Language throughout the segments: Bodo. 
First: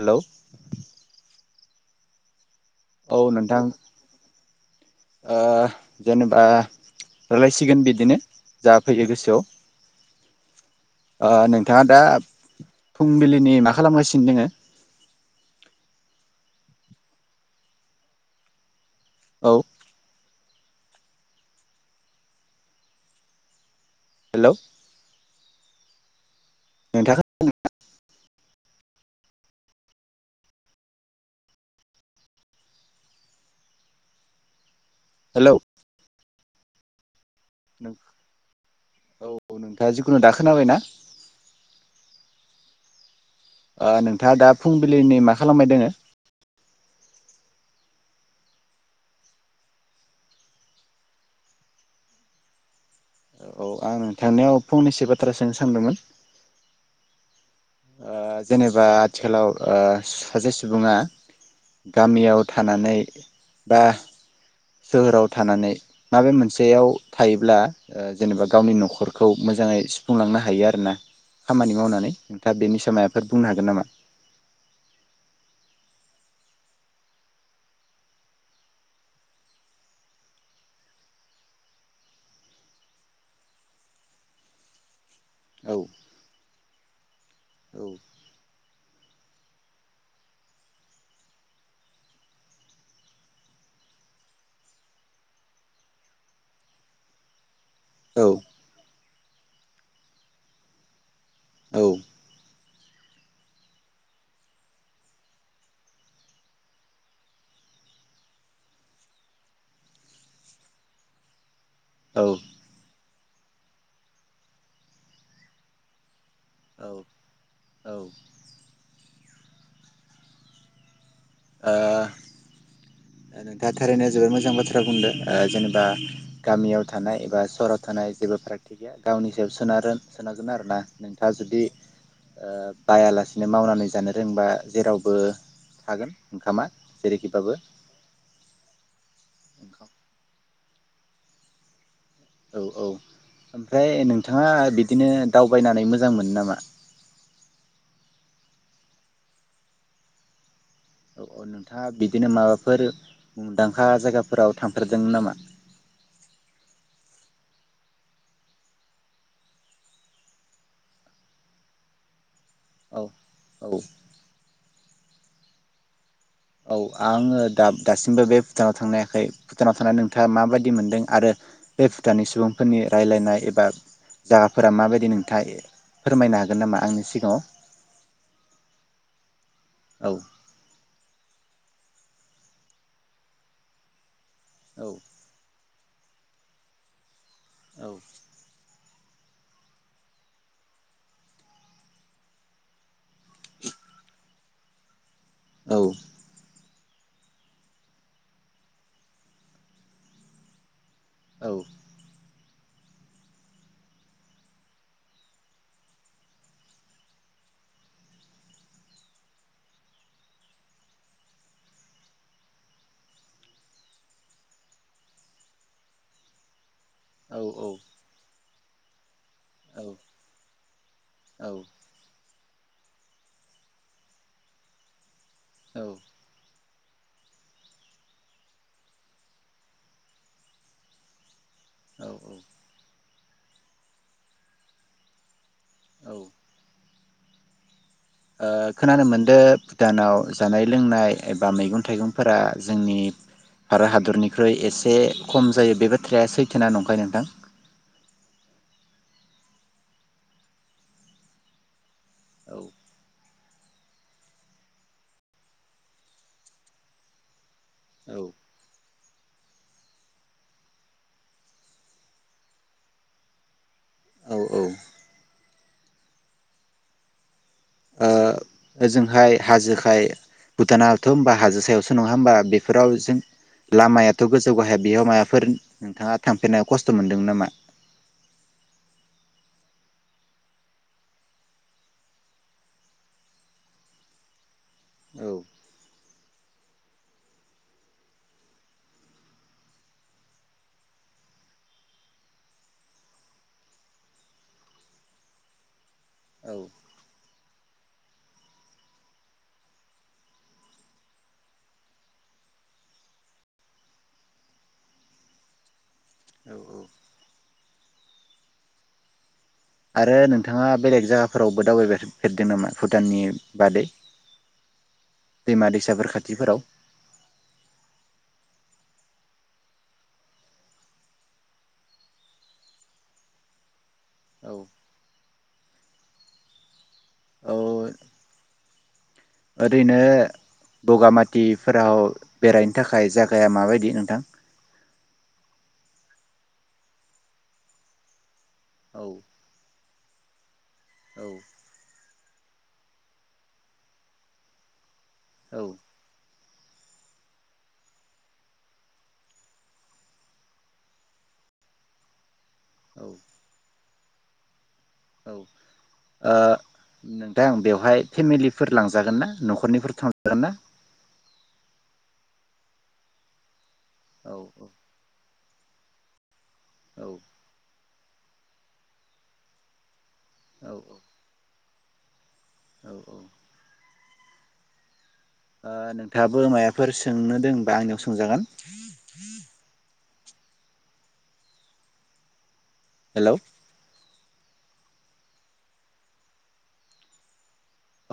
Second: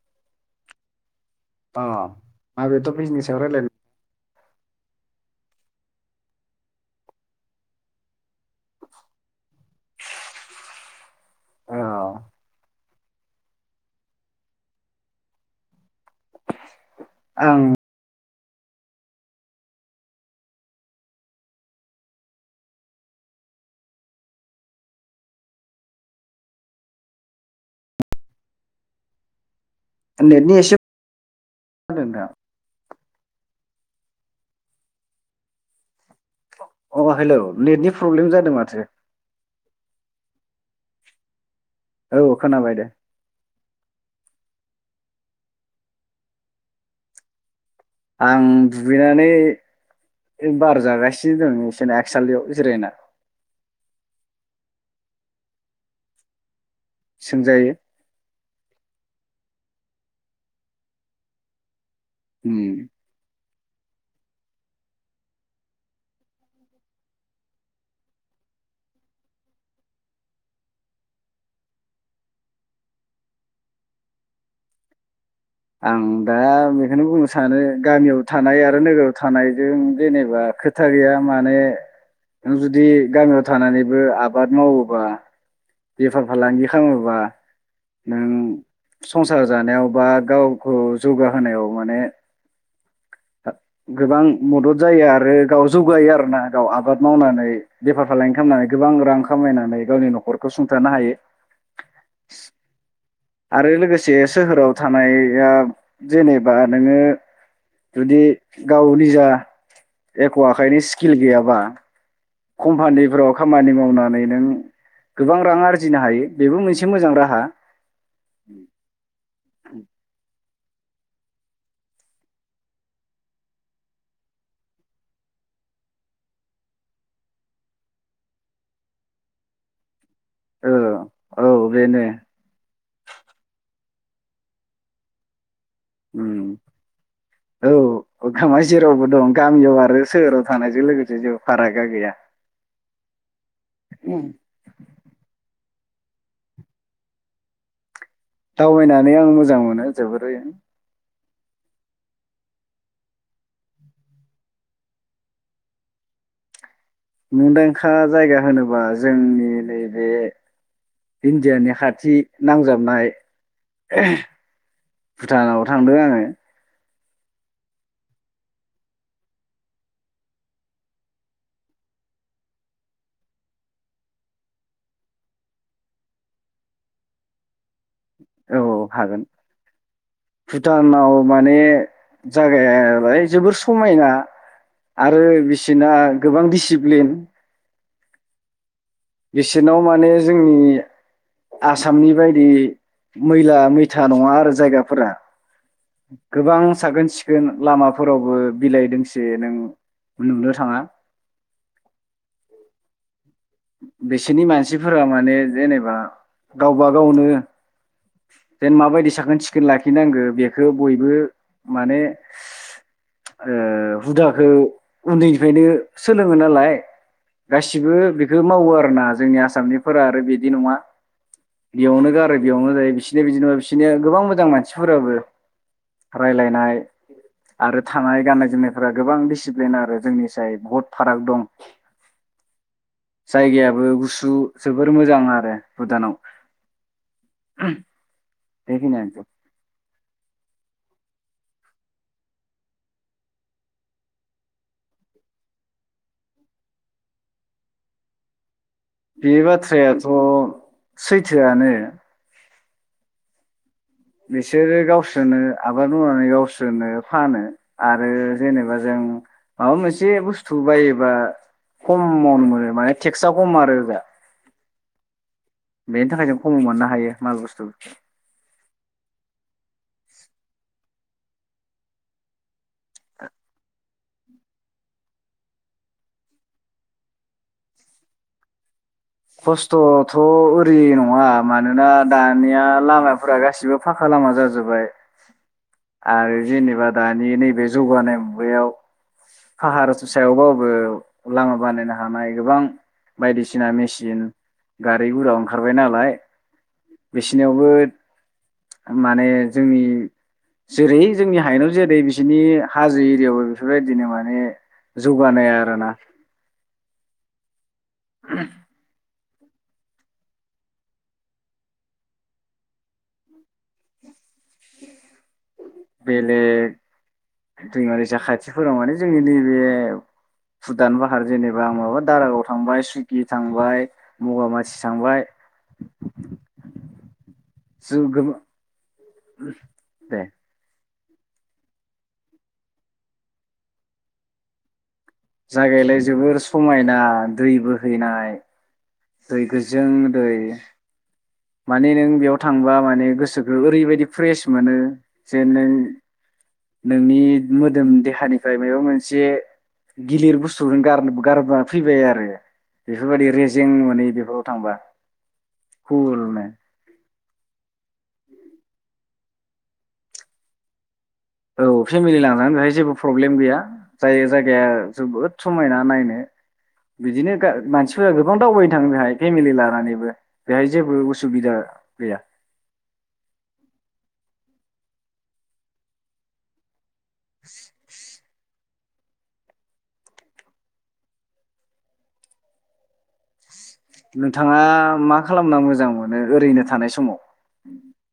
हेलौ अ माबेथ' औ बिजनेसआव नोंथां रायलायनो? ओ जेनेबा रायलायसिगोन बिदिनो जा फैयो गोसोआव ओ औ नोंथाङा दा फुंबिलिनि मा खालामगासिनो दोङो? आं औ हेलौ नोंथां खोनादों ना? नेटनि एसेब जादों ना? हेलौ अ हेलौ नेटनि प्रब्लेम जादों माथो औ नोंथाङा जिखुनु दा खोनाबायना? औ खोनाबाय दे। ओ नोंथाङा दा फुंबिलिनि मा खालामबाय दोङो? आं दुगैनानै बार जागासिनो दङो सोना आकसालियाव जिरायना। औ आं नोंथांनियाव फंनैसो बाथ्रा सोंनो सानदोंमोन? सोंजायो। ओ जेनेबा आथिखालाव ओ सासे सुबुङा गामियाव उम थानानै बा सोहोराव थानानै माबे मोनसेयाव थायोब्ला ओ जेनेबा गावनि न'खरखौ मोजाङै सुफुंलांनो हायो आरोना खामानि मावनानै नोंथा बेनि सायाव मायाब [unintelligible] बुंनो हागोन नामा? आं दा बेखौनो बुंनो सानो गामियाव थानाय आरो नोगोराव थानायजों जेनेबा खोथा गैया माने नों जुदि गामियाव थानानैबो आबाद मावोबा औ बेफार फालांगि खालामोबा औ नों संसार जानायाव बा गावखौ जौगाहोनायाव माने गोबां मदद जायो आरो गाव जौगायो आरोना गाव आबाद मावनानै बेफार औ फालांगि खालामनानै गोबां रां खामायनानै गावनि न'खर खौ सुंथानो हायो औ आरो लोगोसे सोहोराव थानाया जेनेबा नोङो जुदि गाव निजा एख' आखाइनि स्किल गैयाबा औ कम्फानि फोराव खामानि मावनानै नों गोबां रां आरजिनो हायो बेबो मोनसे औ मोजां राहा। औ ओ नोंथाङा थारैनो जोबोद मोजां बाथ्रा बुंदों जेनेबा गामियाव थानाय एबा सहराव थानाय जेबो फारागथि गैया गावनि सायाव सोनारो। सानांगोन ओ आरोना नोंथाङा औ जुदि बेनो ओ बायालासेनो मावनानै जानो रोंबा जेरावबो थागोन ओंखामा जेरैखिबाबो अखोमा जेरावबो दं गामियाव आरो सोहोर राव थानायजों लोगोसे जेबो फारागा गैया। औ औ ओमफ्राय उम नोंथाङा बिदिनो दावबायनानै मोजां मोनो नामा? दावबायनानै आं मोजां मोनो जोबोरैनो। नोंथाङा बिदिनो माबाफोर मुंदांखा जायगाफोराव थांफेरदोंमोन नामा? मुंदांखा जायगा होनोबा जोंनि नैबे इण्डियानि खाथि औ नांजाबनाय औ [unintelligible] भुटानाव थांदों आङो। औ आङो दा दासिमबो बे भुटानाव थांनोहायाखै। भुटानाव थांनानै नोंथाङा माबायदि मोनदों आरो बे भुटाननि सुबुंफोरनि रायलायनाय एबा जागाफोरा माबायदि नोंथाङा फोरमायनो हागोन नामा आंनि सिगाङाव? औ औ हागोन औ भुटानाव माने जागायालाय जोबोर समायना। औ आरो बि सिना गोबां दिडिसिप्लिन। औ बिसोरनाव माने जोंनि आसामनि बायदि मैला मैथा नङा आरो जायगाफोरा। औ गोबां साखोन सिखोन लामाफोरावबो बिलाइ दोंसे नों नुनो थाङा। औ बिसोरनि मानसिफोरा माने जेनेबा गावबा गावनो जेन माबायदि साखोन सिखोन लाखिनांगौ बेखौ बयबो माने ओ हुदखौ उन्दैनिफ्रायनो सोलोङो नालाय। औ गासिबो ज' मावो आरोना जोंनि आसामनिफोरा आरो बिदि नङा बेयावनो गारो बियावनो जायो बिसोरनो बिदिबा बिसिनिया गोबां मोजां मानसिफोराबो। रायलायनाय आरो थानाय गाननाय जोमनायफोरा गोबां डिसिप्लिन आरो जोंनि साय बहुत फाराग दं। औ औ जायगायाबो गुसु जोबोर मोजां आरो औ भुतानावहाय। [unintelligible] ओ खोनानो मोनदों भुटानाव जानाय लोंनाय एबा मैगं थाइगंफोरा जोंनि भारत हादरनिख्रुइ एसे खम जायो बे बाथ्राया सैथोना नंखाय नोंथां? बे बाथ्रायाथ' सैथोआनो। औ। [inaudible] बिसोरो गावसोरो आबाद मावनानै गावसोरो फानो। आरो औ जेनेबा जों माबा मोनसे बुस्थु बायोबा खमावनो मोनो माने टेक्स खम आरो ओजा औ। बेनि थाखाय जों खमाव मोननो हायो माल बुस्थुखौ ओ ओजोंहाय हाजो म भुटानावथ' होनबा हाजो सायावसो नङा होमबा बे फोराव जों लामाया थ' गोजौ गाहाया बेयाव माबाफोर नोंथाङा थांफेरनायाव खस्थ' मोनदोंमोन नामा? खस्थ'थ' ओरै नङा मानोना दानिया लामाफोरा गासिबो फाखा लामा जाजोब बाय औ आरो जेनेबा दानि नैबे जौगानाय मुगायाव फाहार सायाव बाबो लामा बानायनो हानाय गोबां बायदिसिना मेसिन सिन गारि गुरा ओंखारबाय नालाय औ। [inaudible] बिसिनियावबो माने जोंनि जेरै जोंनि हायननाव जेरै बिसिनि हाजो एरियायावबो बेफोरबायदिनो माने जौगानाय आरो ना? औ औ [unintelligible] आरो नोंथाङा बेलेग जायगाफोरावबो दावबायफेरदों नामा भुटाननि बादै? दैमा दैसाफोर खाथिफोराव? बेलेक दैमा - दैसा खाथियाव फोराव माने जोंनि नैबे भुटान भाहार जेनेबा माबा दारागाव थांबाय सुइगि थांबाय औ मगामासि थांबाय औ जोगोम ओरैनो बगामाथिफोराव बेरायनो थाखाय जायागाया माबायदि नोंथां? जागायलाय जोबोर समायना दै बोहैनाय औ दैगोजों दैै औ मानि नों बेयाव थांबा माने गोसोखौ ओरैबायदि फ्रेस मोनो जे औ नों नोंनि मोदोम देहानिफ्राय माबा मोनसे गिलिर बुस्थु गार- गारना फैबाय आरो औ बेफोरबायदि रेजें मोनो बेफोराव थांबा। औ खबर ओ नोंथां बेवहाय फेमिलिफोर लांजागोन ना न'खरनिफोर थांजागोन ना? औ फेमिलि लांजागोन बेहाय जेबो प्रब्लेम गैया। जाय औ जायगाया जोबोद समायना नायनो औ बिदिनो गा मानसि फोरा गोबां दावबायनो थाङो बेहाय फेमिलि लानानैबो बेहाय औ जेबो उसुबिदा गैया। औ औ। ओ नोंथाङाबो माया फोर सोंनो दंबा आंनियाव सोंजागोन। [inaudible] हेल' नोंथाङा मा खालामना मोजां मोनो ओरैनो थानाय समाव?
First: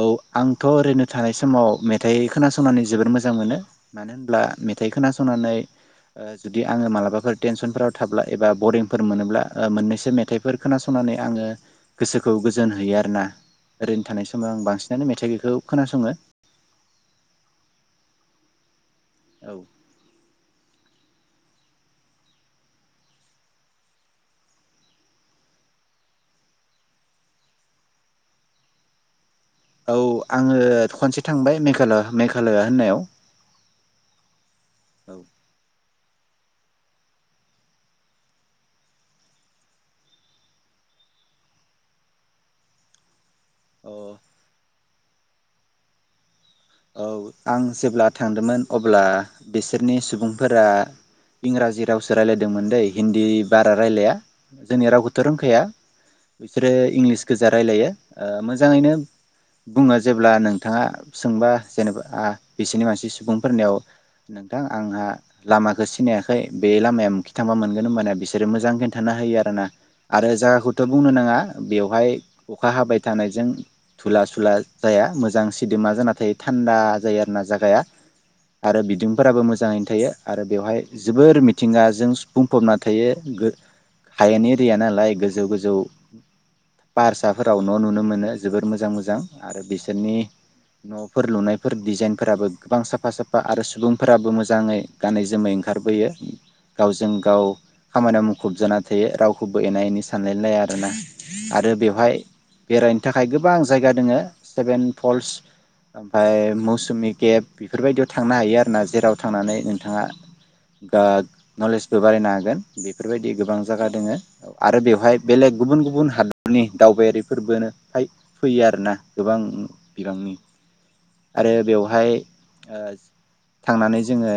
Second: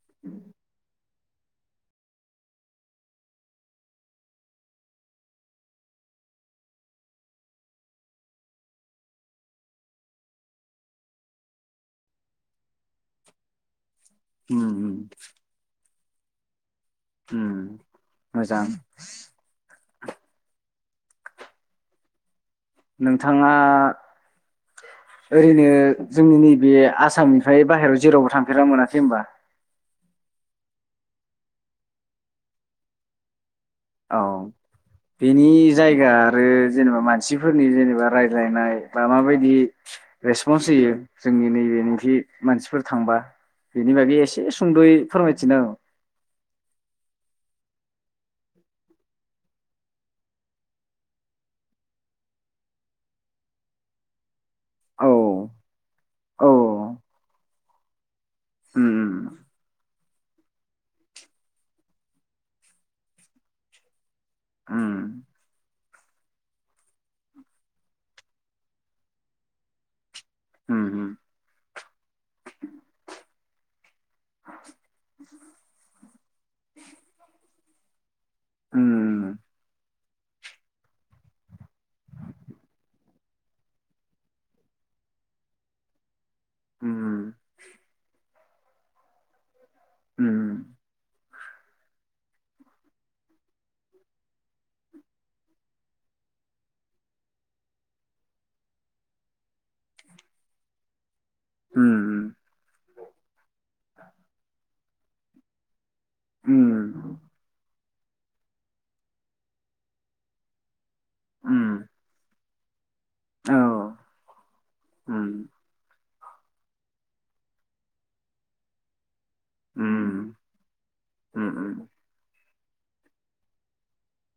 औ आंथ' ओरैनो थानाय समाव मेथाइ खोनासंनानै जोबोर मोजां मोनो मानो होनब्ला मेथाइ खोनासंनानै ओ जुदि आङो मालाबाफोर टेनसनफोराव थाब्ला एबा बरिंफोर मोनोब्ला मोननैसो मेथाइफोर खोनासंनानै आङो गोसोखौ गोजोन होयो आरोना ओरैनो थाना आं उम उम बांसिनानो मेथाइखौ खोनासङो। ओम मोजां औ नोंथाङा ओरैनो जोंनि नैबे आसामनिफ्राय बाहेरायाव जेरावबो थांफेरना मोनाखै होनबा? औ आङो खनसे थांबाय मेघाल मेघालया होननायाव। औ बेनि जाय गा आरो जेनेबा मानसिफोरनि जेनेबा रायज्लायनाय फ्रा माबायदि रेसपन्स होयो जोंनि नैबेनि मानसिफोर थांबा? औ अ बेनि बागै एसे सुंद'यै फोरमायथिना हो औ आं जेब्ला थांदोंमोन अब्ला बिसोरनि सुबुंफोरा इंराजि रावसो रायलायदोंमोन दै हिन्दी बारा रायलाया। जोंनि औ रावखौथ' रोंखाया औ बिसोरो इंलिस गोजा रायलायो ओ मोजाङैनो उम बुङो जेब्ला नोंथाङा सोंबा जेनेबा बिसोरनि मानसि सुबुंफोरनियाव नोंथां आंहा उम लामाखौ सि सिनायाखै बे लामाया माखै थांबा मोनगोन होनबाना बिसोरो मोजां खिन्थाना होयो आरोना आरो जायगाखौथ' बुंनो उम नाङा बेवहाय अखा हाबाय थानायजों थुला सुला जाया मोजां सिदोमा जानाथायो थान्दा जायो आरो ना जागाया आरो उम बिदुंफोराबो मोजाङैनो थायो आरो बेवहाय जोबोर मिथिंगाजों बुंफबना थायो हायेन एरिया नालाय गोजौ गोजौ उम फाहारसाफोराव न' नुनो मोनो जोबोर मोजां मोजां आरो बिसोरनि उम न' फोर लुनायफोर डिजाइनफोराबो गोबां साफा साफा आरो सुबुंफोराबो मोजाङै गानै जोमै ओंखारबोयो गावजों गाव खामानियाव मुखुब जाना थायो रावखौबो एना एनि सानलायलाया आरोना आरो बेवहाय उम बेरायनो थाखाय गोबां जायगा दोङो सेभेन फल्स उम ओमफ्राय मौसुमि गेब बेफोरबायदियाव थांनो हायो आरोना जेराव थांनानै नोंथाङा गोग उम नलेजबो बारायनो हागोन बेफोरबायदि औ गोबां जागा दोङो आरो बेवहाय उम बेलेग गुबुन गुबुन हादरनि दावबायारिफोरबोनो हाय फैयो आरोना। गोबां उम उम बिबांनि। उम आरो उम बेवहाय ओ थांनानै जोङो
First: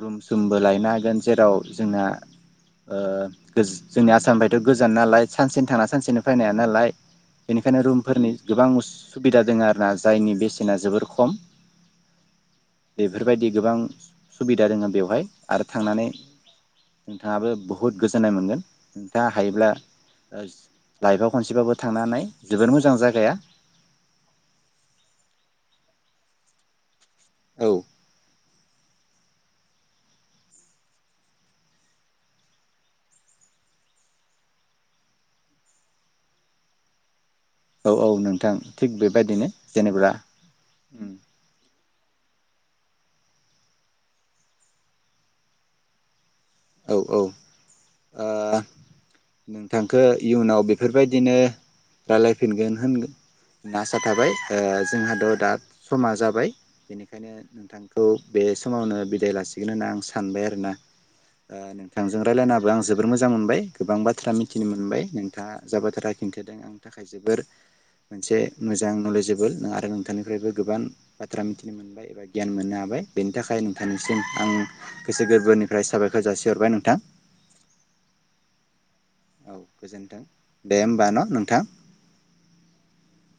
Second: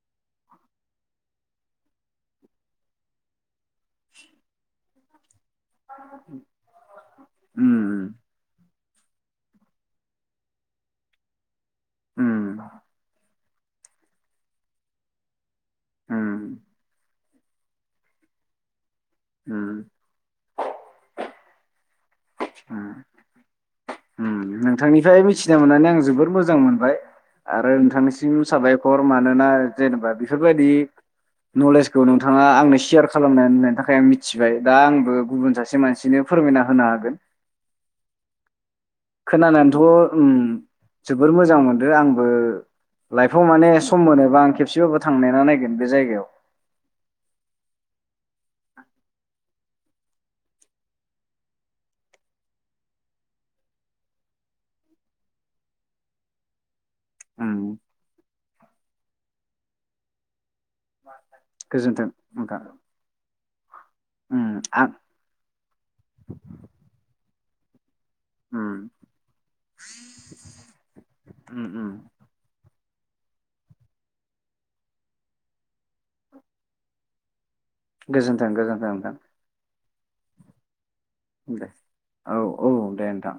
रुम सुमबो लायनो हागोन जेराव जोंना ओ [unintelligible] जोंनि आसामफायथ' गोजान नालाय सानसेनो थांना सानसेनो फायनो नालाय बेनिखायनो उम रुमफोरनि गोबां उस सुबिदा दोङ आरोना जायनि बे ना जोबोर खम। उम बेफोरबायदि गोबां सुबिदा दोङ बेवहाय। आरो थांनानै उम नोंथाङाबो बुहुत गोजोननाय मोनगोन। नोंथाङा हायोब्ला उम ओ लाइफआव खनसेबाबो थांना नाय जोबोर उम मोजां जागाया। उम नोंथांनिफ्राय मिथिना मोननानै आं जोबोद मोजां मोनबाय। औ आरो नोंथांनिसिम साबायख'र मानोना जेनेबा बेफोरबायदि नलेजखौ नोंथाङा आंनो सेयार खालामना होननायनि थाखाय आं मिथिबाय दा आंबो गुबुन सासे मानसिनो फोरमायना होनो हागोन। औ औ नोंथां। थिग बेबायदिनो खोनानानथ' जेनेबा ओम जोबोर मोजां मोन दो आंबो लाइफआव माने सम मोनोबा आं खेबसेबाबो थांनायना नायगोन बे जायगायाव। औ औ आ नोंथांखौ इयुनाव बेफोरबायदिनो रायलायफिनगोन होनगो ना आसा थाबाय ओ जोंहाद' दा समा जाबाय बेनि खायनो उम नोंथांखौ बे समावनो बिदाय लासि [unintelligible] आं सानबाय आरो ना। ओ गोजोन्थों नोंथांजों नोंथां रायलायनाबो आं जोबोर मोजां मोनबाय। गोबां बाथ्रा उम मिथिनो आं मोनबाय नोंथाङा जा बाथ्रा खिन्थादों आंनि थाखाय जोबोर मोनसे मोजां उम नलेजेबोल नों आरो नोंथांनिफ्रायबो गोबां बाथ्रा उम मिथिनो उम मोनबाय एबा गियान मोननो हाबाय। बेनि थाखाय नोंथांनिसिम आं गोसो गोरबोनिफ्राय साबायखर जासिहरबाय नोंथां। गोजोन्थों गोजोन्थों नोंथां। गोजोनथों दे होम दे औ औ दे नोंथां।